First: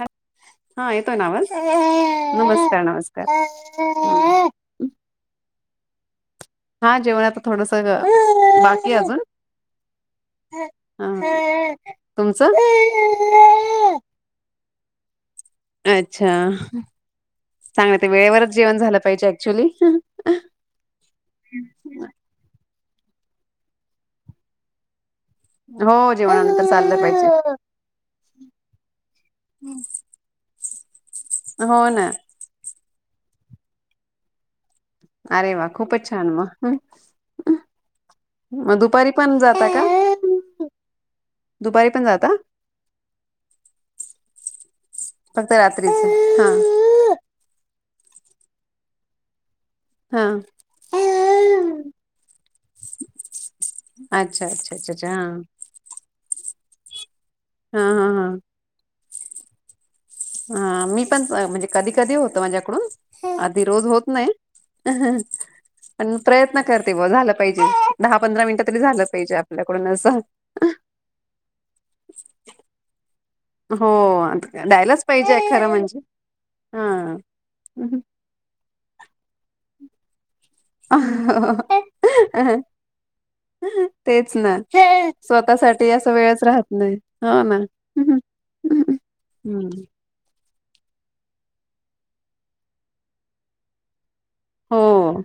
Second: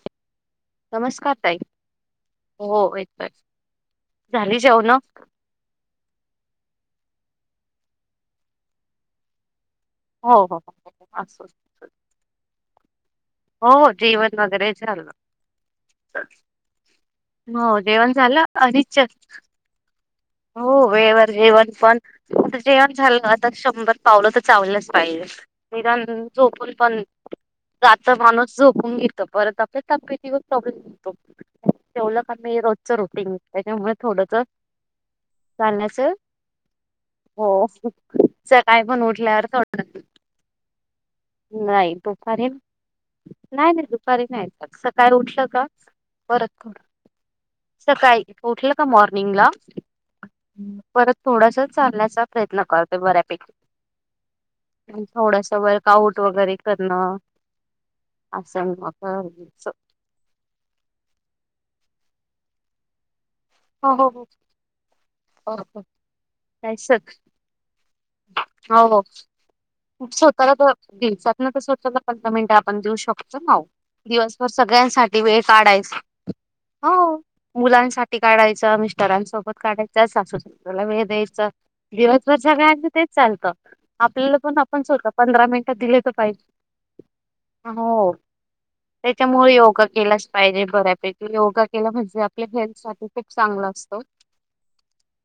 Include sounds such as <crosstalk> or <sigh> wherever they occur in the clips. ह हा येतोय ना नमस्कार आवाज ताई नमस्कार नमस्कार. जाऊ ना हा जेवण आता थोडस बाकी अजून. हो हो हो. असो असो. तुमचं हो जीवन वगैरे झाललं. अच्छा हो चांगलं ते जेवण झालं वेळेवरच जेवण झालं अि्च. पाहिजे ऍक्च्युली हो वेळेवर जेवण पण आता जेवण झालं आता शंभर पावलं तर चावलंच पाहिजे. निदान हो जेवणानंतर झोपून चाललं पण पाहिजे जात माणूस झोपून घेत परत आपल्या तब्येतीवर प्रॉब्लेम होतो. हो ना. तेवलं मी रोजच रुटीन त्याच्यामुळे थोडंच अरे वा खूपच छान. म हो मग सकाळी दुपारी पण उठल्यावर जाता थोड का? ह <unintelligible> नाही दुपारी नाही नाही दुपारी नाही सक काय उठलं फक्त का रात्रीच हा परतकर सकाळी उठलं का मॉर्निंगला हा परत थोडासा चालण्याचा प्रयत्न करते बऱ्यापैकी. अच्छा अच्छा अच्छा अच्छा हा थोडस वर्कआउट वगैरे करणं हा -हा -हा. सग मका <unintelligible> हा मी पण म्हणजे कधी कधी होत माझ्याकडून रोज हो होत हो हो नाही? बरोबर पण प्रयत्न काय करते बघ झाला पाहिजे. दहा पंधरा मिनिटं तरी हो हो झालं पाहिजे आपल्याकडून असं. स्वतःला दिवसातन स्वतःला पंरा मिनिट आपण देऊ शकतो. हो दिवसभर द्यायलाच सगळ्यांसाठी पाहिजे वेळ खरं काढायच म्हणजे हो हा. मुलांसाठी ी काढायं मिस्टरांसोबत काढायचं सासूस ला वेळ द्यायचं दिवसभर ज काय तेच चालतं तेच आपल्याला पण ना पण स पंधरा मिनिटात स्वतःसाठी दिले तर असं वेळच पाहिजे राहत नाही हो ना. हो त्याच्यामुळे योगा केला. पाहिजे बऱ्यापैकी योगा केला म्हणजे आपल्या हेल्थ साठी खूप चांगला असतो. हो.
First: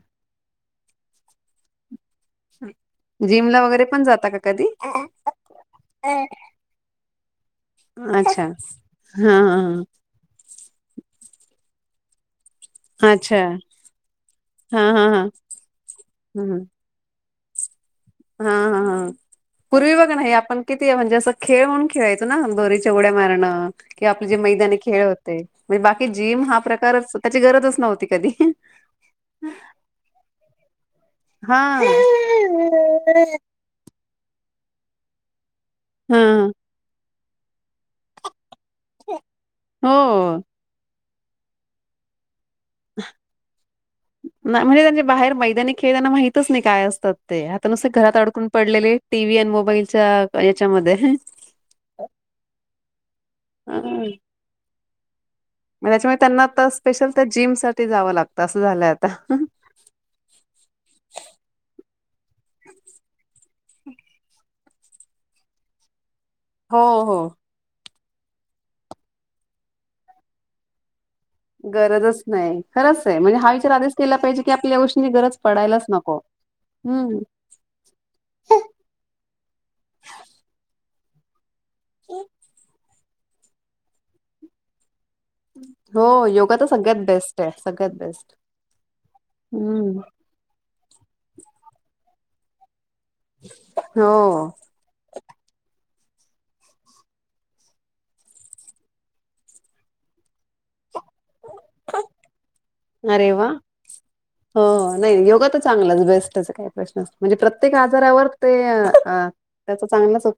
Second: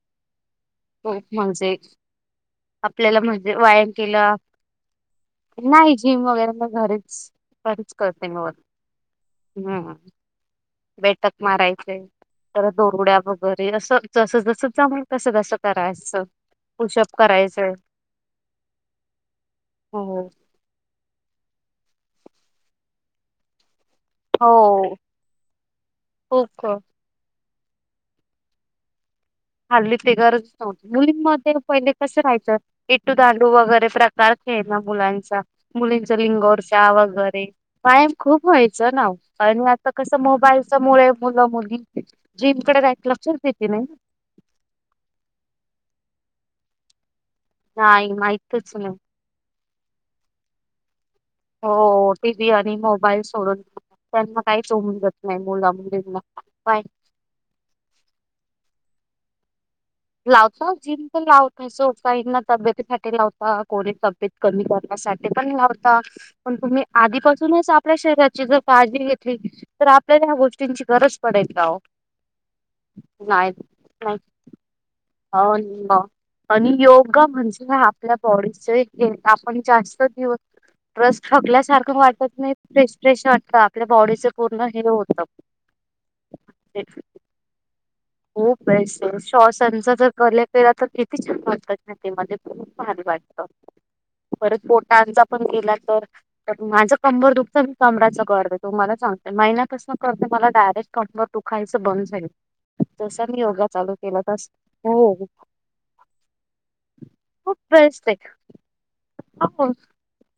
हो म्हणजे? आपल्याला जिम म्हणजे ला वगैरे व्यायाम पण जाता केला का कधी? नाही जिम वगैरे म घरीच घरीच करते मी अच्छा वर्क हा हा हम्म बैठक मारायचे तर हा दोरउड्या अच्छा वगैरे.. असं जसं जसं हा जमेल हा हा. तसं तसं करायचं पुशप करायचे हा हा हा... पूर्वी हो बघा ना हे आपण किती म्हणजे... असं खेळ म्हणून खेळायचो ना, दोरीच्या उड्या मारणं कि आपली जे मैदानी हो खेळ होते. म्हणजे बाकी जिम हा खूप प्रकारच... त्याची गरजच नव्हती कधी हाल्ली ती गरजच नव्हती... मुलींमध्ये हा पहिले कसं राहायचं.. इटू दांडू वगैरे प्रकार खेळनं मुलांचा... मुलींचा हा लिंगोरच्या वगैरे व्यायाम खूप व्हायचा ना ओ... आणि आता कसं हो मोबाईलच्या मुळे मुलं मुली जीमकडे काय लक्षच देती नाई नाई... म्हणजे त्यांचे बाहेर मैदानी खेळ त्यांना माहितच नाई काय असतात ते, आता कसे नाही घरात अडकून माहितच नाही पडलेले टी. व्ही अन मोबाईलच्या याच्यामध्ये... हुं हो... टी. व्ही आणि मोबाईल सोडून, हा, त्यांना काहीच उमजत नाई... मुला मुलींना पाय तर... जिम साठी जावं लागत, असं झालंय आता, हुं लावतात, जिम पण लावत नाही, <unintelligible> तब्येतीसाठी लावतो हा... पोरी तब्येत कमी करण्यासाठी पण लावता. पण हो तुम्ही हो आधीपासूनच आप आपल्या शरीराची जर काळजी घेतली तर आपल्याला ह्या गोष्टींची गरज पडेल का ओ गरजच नाई... खरंच ए. म्हणजे हा नाही विचार आधीच केला नाही पाहिजे, की आपल्यालाया गोष्टीची गरज अ... पडायलाच <unintelligible> नको आणि योग हम्म म्हणजे ह आपल्या बॉडीचं <unintelligible> आप जास्त दिवस स्ट्रेस टाकल्यास सारखं वाटत नाही.. फ्रेस्ट्रेशन वाटतं, आपल्या बॉडीचं पूर्ण हे होतं हो... योगा तर ते सगळ्यात बेस्ट ए... सगळ्यात बेस्ट. खूप बेस्ट ए... <unintelligible> हम्म जर कलेक्ट ला तर किती छान वाटतं... <unintelligible> खूप भारी वाटतं... हो परत पोटांचा पण केला तर तर माझं कंबर दुखतं... मी कमराचं करते. तो मला सांगतोय. महिन्या पासून करतेय, मला डायरेक्ट <unintelligible> दुखायचं बंद झाली. जस अरे मी वा... योगा चालू केला तस हो नाही, योगा तर चांगलाच... बेस्टच ए प्रश्नच... म्हणजे खूप प्रत्येक बेस्ट आजारावर आहे ते..... अ... हो त्याचा चांगलाच उप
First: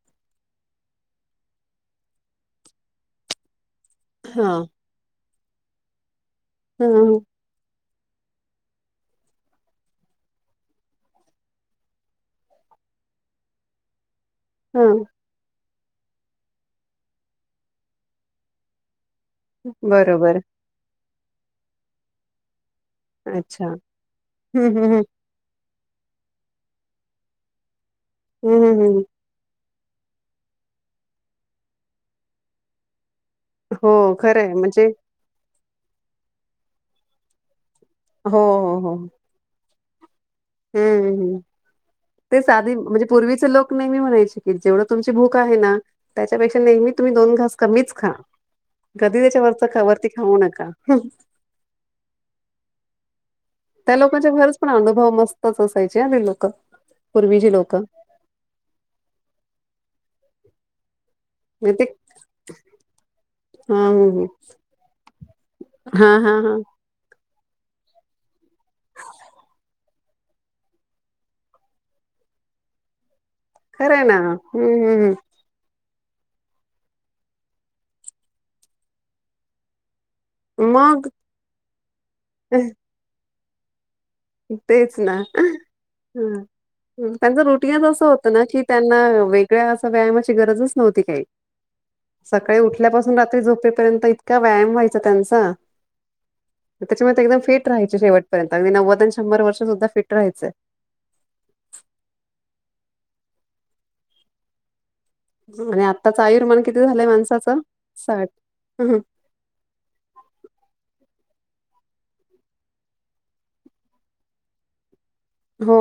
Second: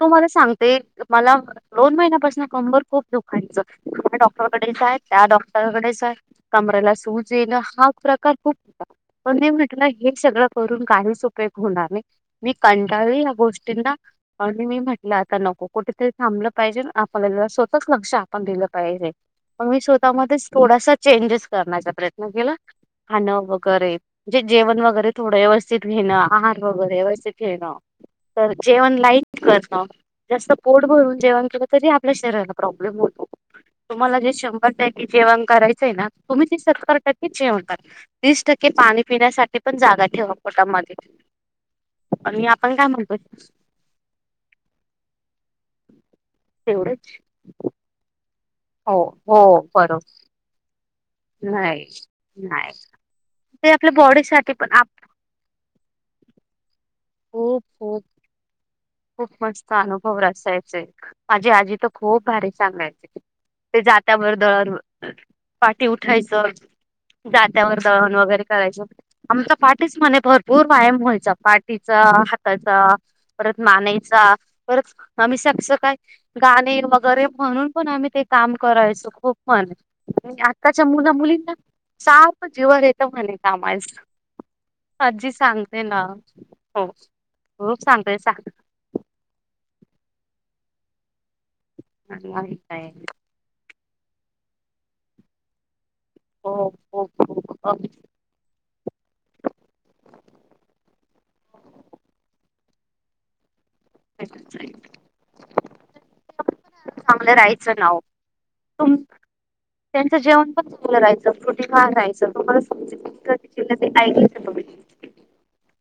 तुम्हाला सांगते, मला दोन महिन्यापासनं कंबर खूप दुखायचं ह्या हा डॉक्टरकडे जाय, त्या डॉक्टरकडे जाय, कमरेला ह सूज येणं हा प्रकार खूप होता, पण मी म्हटलं... हे सगळं करून काहीच उपयोग होणार नाई मी कंटाळली या गोष्टींना आणि मी हा म्हटलं तर नको... कुठेतरी थांबलं पाहिजे, आपल्याला स्वतःच लक्ष आपण दिलं पाहिजे मग मी बरोबर स्वतःमध्येच थोडासा चेंजेस करण्याचा प्रयत्न केला खाणं अच्छा वगैरे... म्हणजे हम्म जेवण हम्म वगैरे, थोडं व्यवस्थित घेणं आहार वगैरे व्यवस्थित घेणं तर हम्म हम्म जेवन हम्म लाईट करणं, जास्त पोट भरून जेवण केलं तरी आपल्या शरीराला प्रॉब्लेम होतो हो तुम्हाला जे खरंय शंभर म्हणजे टक्के जेवण करायचंय ना, तुम्ही ते सत्तर टक्केच जेवण करा. हो तीस टक्के हो हो पाणी पिण्यासाठी ती पण जागा ठेवा पोटामध्ये हम्म... आणि तेच आपण आधी, काय म्हणजे म्हणतो पूर्वीचे लोक नेहमी म्हणायची, की जेवढी तुमची भूक आहे ना त्याच्यापेक्षा नेहमी तुम्ही तेवढेच दोन घास कमीच खा, हो कधी त्याच्या वरचं... वरती खाऊ नका... हुं न्हाई, न्हाई... ते आपल्या बॉडीसाठी पण आप तसंच राहायचे ते लोकं, पूर्वीची खूप लोकं खूप खूप मस्त अनुभव <unintelligible> आजी... म आजी ते तर खूप भारी सांगायची हा ते ह जात्यावर दळण, पहाटी हा हा उठायचं हा जात्यावर दळण वगैरे करायचं आमचा पाठीच म्हणे भरपूर खरंय ना मानेयचा पर हम्म आम सबस काय? गाणे वगैरे म्हणून पण आम्ही ते काम करायचो खूप पण आणि हम् आताच्या मग मुला मुलींना सारख जीवार येत म्हणे कामाच तेच ना आजी सांगते ना ह हो त्यांच रुटिंगच खूप असं सांगते होतं ना सांग कि त्यांना वेगळ्या असं व्यायामाची गरजच नव्हती काही नाही सकाळी नाही. उठल्यापासून रात्री झोपेपर्यंत इतका व्यायाम व्हायचा त्यांचा. हो हो त्याच्यामध्ये एकदम फिट हो राहायची शेवटपर्यंत अगदी नव्वद आणि शंभर वर्ष सुद्धा फिट राहायचंय. <unintelligible> आणि आत्ताच आयुर्मान किती झालंय चांगलं माणसाचं राहायचं नाव साठ तुम ह. त्यांचं जेवण पण चागलं राहायचं प्रोटीन खान रायचं तो कध क ते ऐकच प <unintelligible> हो...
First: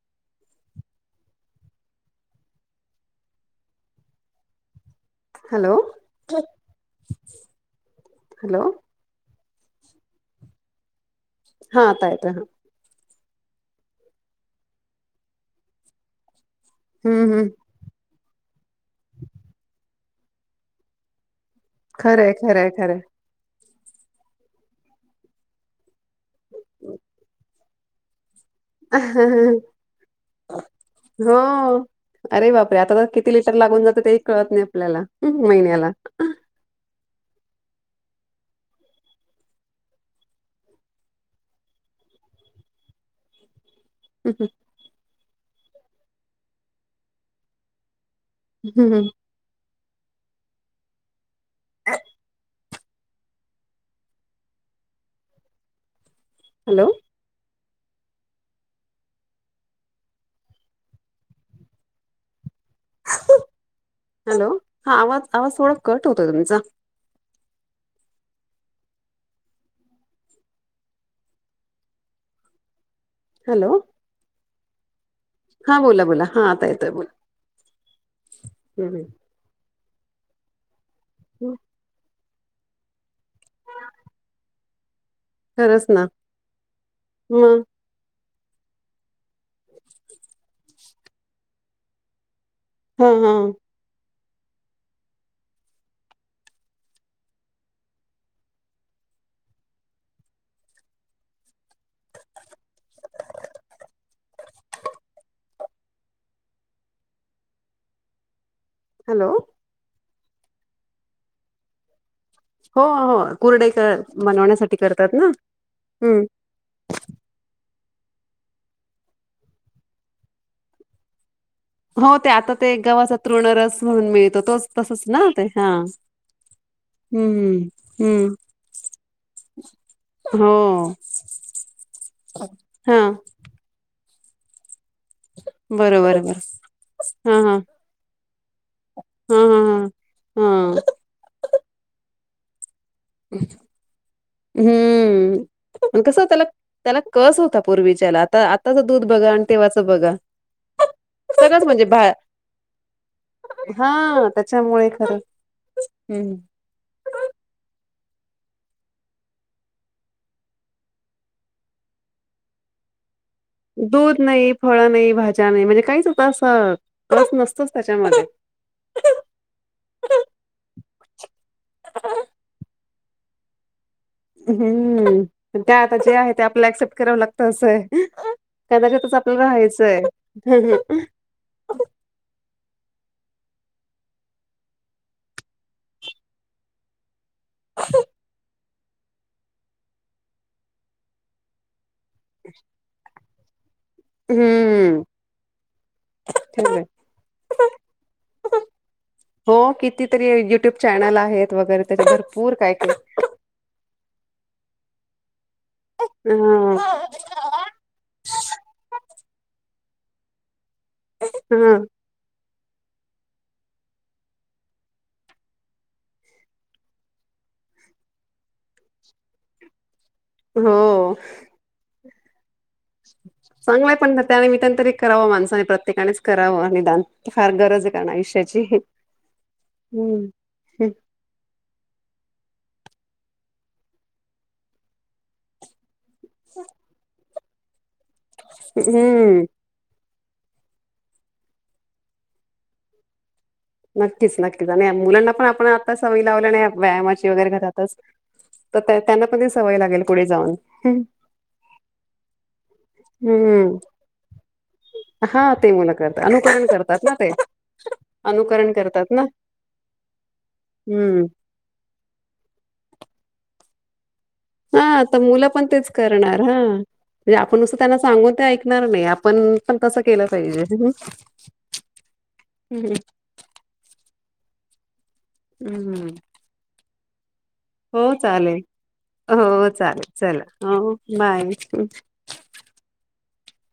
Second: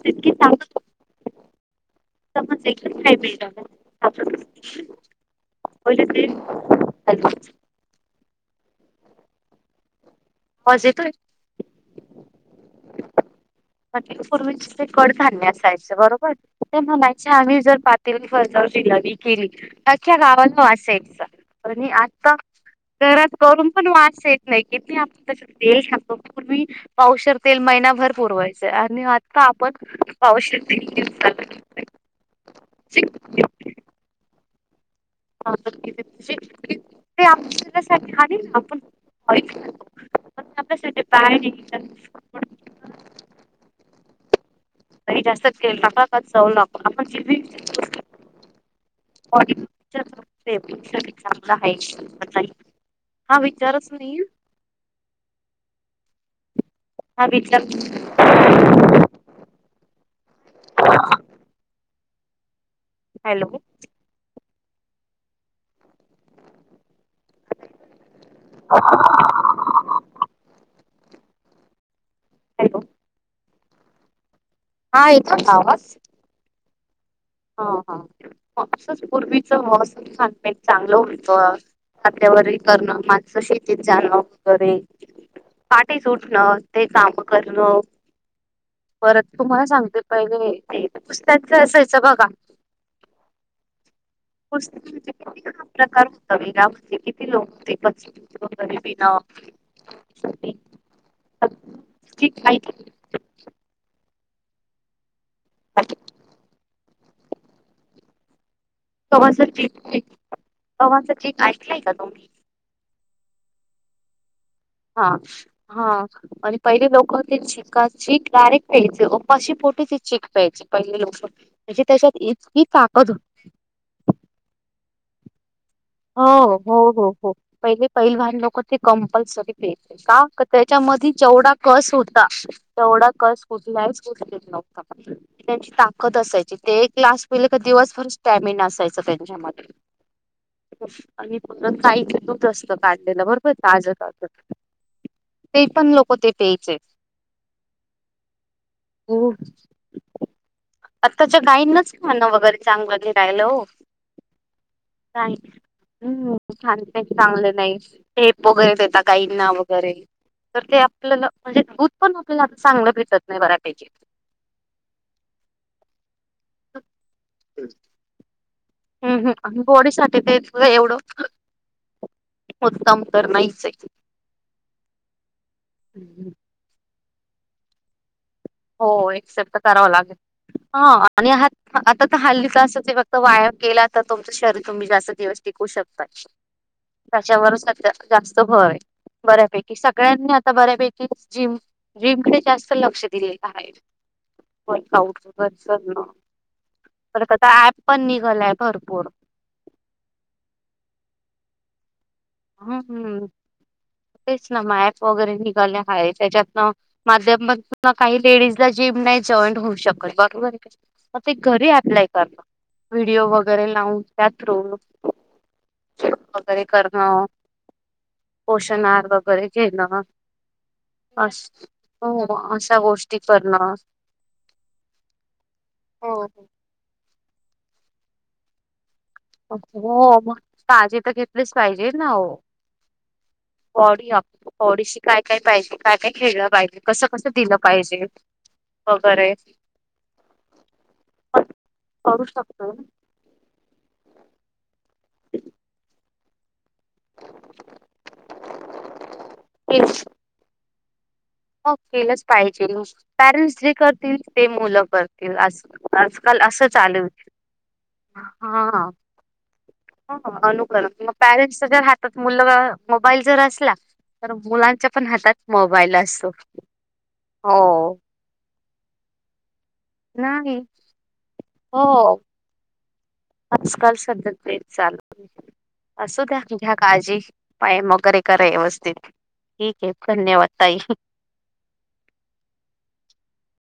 तितकी सांग <unintelligible> समज एकच का मिळत आपण हॅलो <unintelligible> हो. हॅलो. आवाज येतोय. हा आता येतोय ह. पूर्वीच ते कडधान्य असायचं बरोबर ते म्हणायचे हम्म हम्म आम्ही जर पातळी फजाव जिलबी केली अख्ख्या गावात वास यायचा. आणि खरंय आता खरंय खरंय. घरात करून पण वास येत नाही किती पूर्वी पावशेर तेल महिनाभर पुरवायच आणि आत्ता आपण पावशेर तीन हो. <unintelligible> अरे बापरे आता तर किती लिटर लागून जातं तेही कळत नाही आपल्याला हं, ह. महिन्याला. ते आपण खा ना आपण आप बाहे <unintelligible> हम्म हम्म. ताई जास्त तेल नका खात जाऊन आपण जि हम्म. ऑडिे चांगलं आहे. <unintelligible> हा विचारच नाही. हॅलो. हा ब. <unintelligible> हॅलो. हॅलो हा आवाज आवाज थोडा कट होतोय तुमचा. हा. Hello hello. हा येतो का? हा आवाज बोला बोला हा आता येतोय बोला. हा हा असंच हं, पूर्वीच मसम छानपन चांगलं हं. होतं <unintelligible> खात्यावर करणं मागसं शेतीत जाणव वगैरे खरंच पाठी ना सुटणं ते काम मग करण परत तुम्हाला सांगते पहिले कुसत्यांच असायचं बघा हा हा. कुस्ती किती प्रकार होता वरा किती लोक होतेस <unintelligible> <inaudible> <inaudible> हॅलो कवां चेक कवांचा चेक ऐकलाय का तुम्ही? <unintelligible> हो हो कुरडाईचा बनवण्यासाठी. हा करतात ना हा हम्म. आणि पहिले लोक ते चिक चक डायरेक्ट प्यायचे अपाशी पोटी ते चीक प्यायचे पहिले लोक. हो त्याच्यात ते आता इतकी ते एक ताकद गावाचा तृण रस म्हणून मिळतो तोच तसच ना ते हा. हो हो हो हो हम्म पहिले पहिल हम्म भान लोक ते कंपल्सरी प. का हो त्याच्यामध्येध जेवढा कस होता हा तेवढा कस कुठलाहीच उठलेेत नव्हता. त्यांची ताकद बरोबर बर असायची ते एक ग्लास हा पीहिले हा. का दिवसभर स्टॅमिना असायचा त्यांच्यामध्ये हम्म. आणि काहीथ दूध असतं. काढलेलं बरोबर ताज तज हम्म ते पण लोक कसं ते त्याला प्यायचे. त्याला कस होता पूर्वीच्याला आता आताच दूध बघा आणि तेव्हाच बघा. आताच्या सगळंच म्हणजे गाईंनाच भा खाणं वगैरे चांगलं लिरायला हो हा त्याच्यामुळे खरं गाई. हम्म छान चांगले नाही हेेप वगैरे देता काईंना वगैरे. तर ते आपल्याला म्हणजे दूध पण आपल्याला आ चांगलं भेटत नाही बऱयापैकी. दूध नाही फळ नाही भाज्या नाही म्हणजे काहीच होत असं कस नसतच त्याच्यामध्ये हम् हम आणि बॉडीसाठी ते एवढं. मुद्दम तर नाहीच ये हम्म त्या आता जे हम्म. आहे ते आपला ऍक्सेप्ट करावं लागतं अस आहे. हो कदाचितच आपल्याला एक्सेप्ट करावं राहायचंय. लागेल हा आणि हात. आता तर हल्लीच अस ते फक्त वायाप केला तर तुमचं शरीर तुम्ही जास्त दिवस टिकू शकता. त्याच्यावरच सध्या जास्त भव आहे. बऱ्यापैकी सगळ्यांनी आता बऱ्यापैकी जिम जिमकडे जास्त लक्ष दिले का आहे. हो हम्म काऊच घर स ना. ठेवलंय परता ऍप पण निघलाय भरपूर. हो कितीतरी युट्यूब चॅनल आहेत वगैरे त्याच्यातर. हम हम् तेच ना मॅप वगैरे निघाले हा त्याच्यात ना. माध्यम ह काही लेडीजला जिम नाही जॉईंन होऊ शकत बरोबर आहे. मग ते घरी हा अप्लाय करलं व्हिडिओ वगैरे लावून त्यात वगैरे करं हो. पोषणारार वगैरे केलं. हो. हो अशा गोष्टी करणं चांगलंय पण त्या आणि निमित्ताने तरी करावं माणसाने प्रत्येकानेच हो करावं निदान. फार गरज आहे का ना आयुष्याची. हो हम्म मग तजी तर घेतलीच पाहिजे ना हो. बॉडी बॉडीशी काय काय पाहिजे? काय काय खेळलं पाहिजे कसं कसं दिलं पाहिजे वगैरे हम्म <unintelligible> नक्कीच नक्कीच आणि मुलांना पण आपण आता सवयी लावल्या नाही. व्यायामाची वगैरे घरातच तर त्यांना पण त सवय तेच लागेल पुढे जाऊन केलंच पाहिजे पॅरेंट्स जे हम्म करतील ते मुलं करतील हा ते मुलं असं. करतात आजकाल अनुकरण असं करतात चालू. ना ते अनुकरण हा करतात ना अनुकरणग हम्म पॅरेंट्स ने जर हट्ट मुल मोबाईल जर असला तर मुलांच्या पण हातात मोबाईल असतो. ह म्हणे हो आपण त्यांना सांगून ते ऐकणार नाही. आपण पण तस केलं नाही पाहिजे. हो आजकाल सध्या ते चाल हम्म. असू द घ्या काळजी. व्यम हो वगैरे करा चालेल व्यवस्थित हो ठीक आहे. चालेल धन्यवाद चला ताई! हो बाय.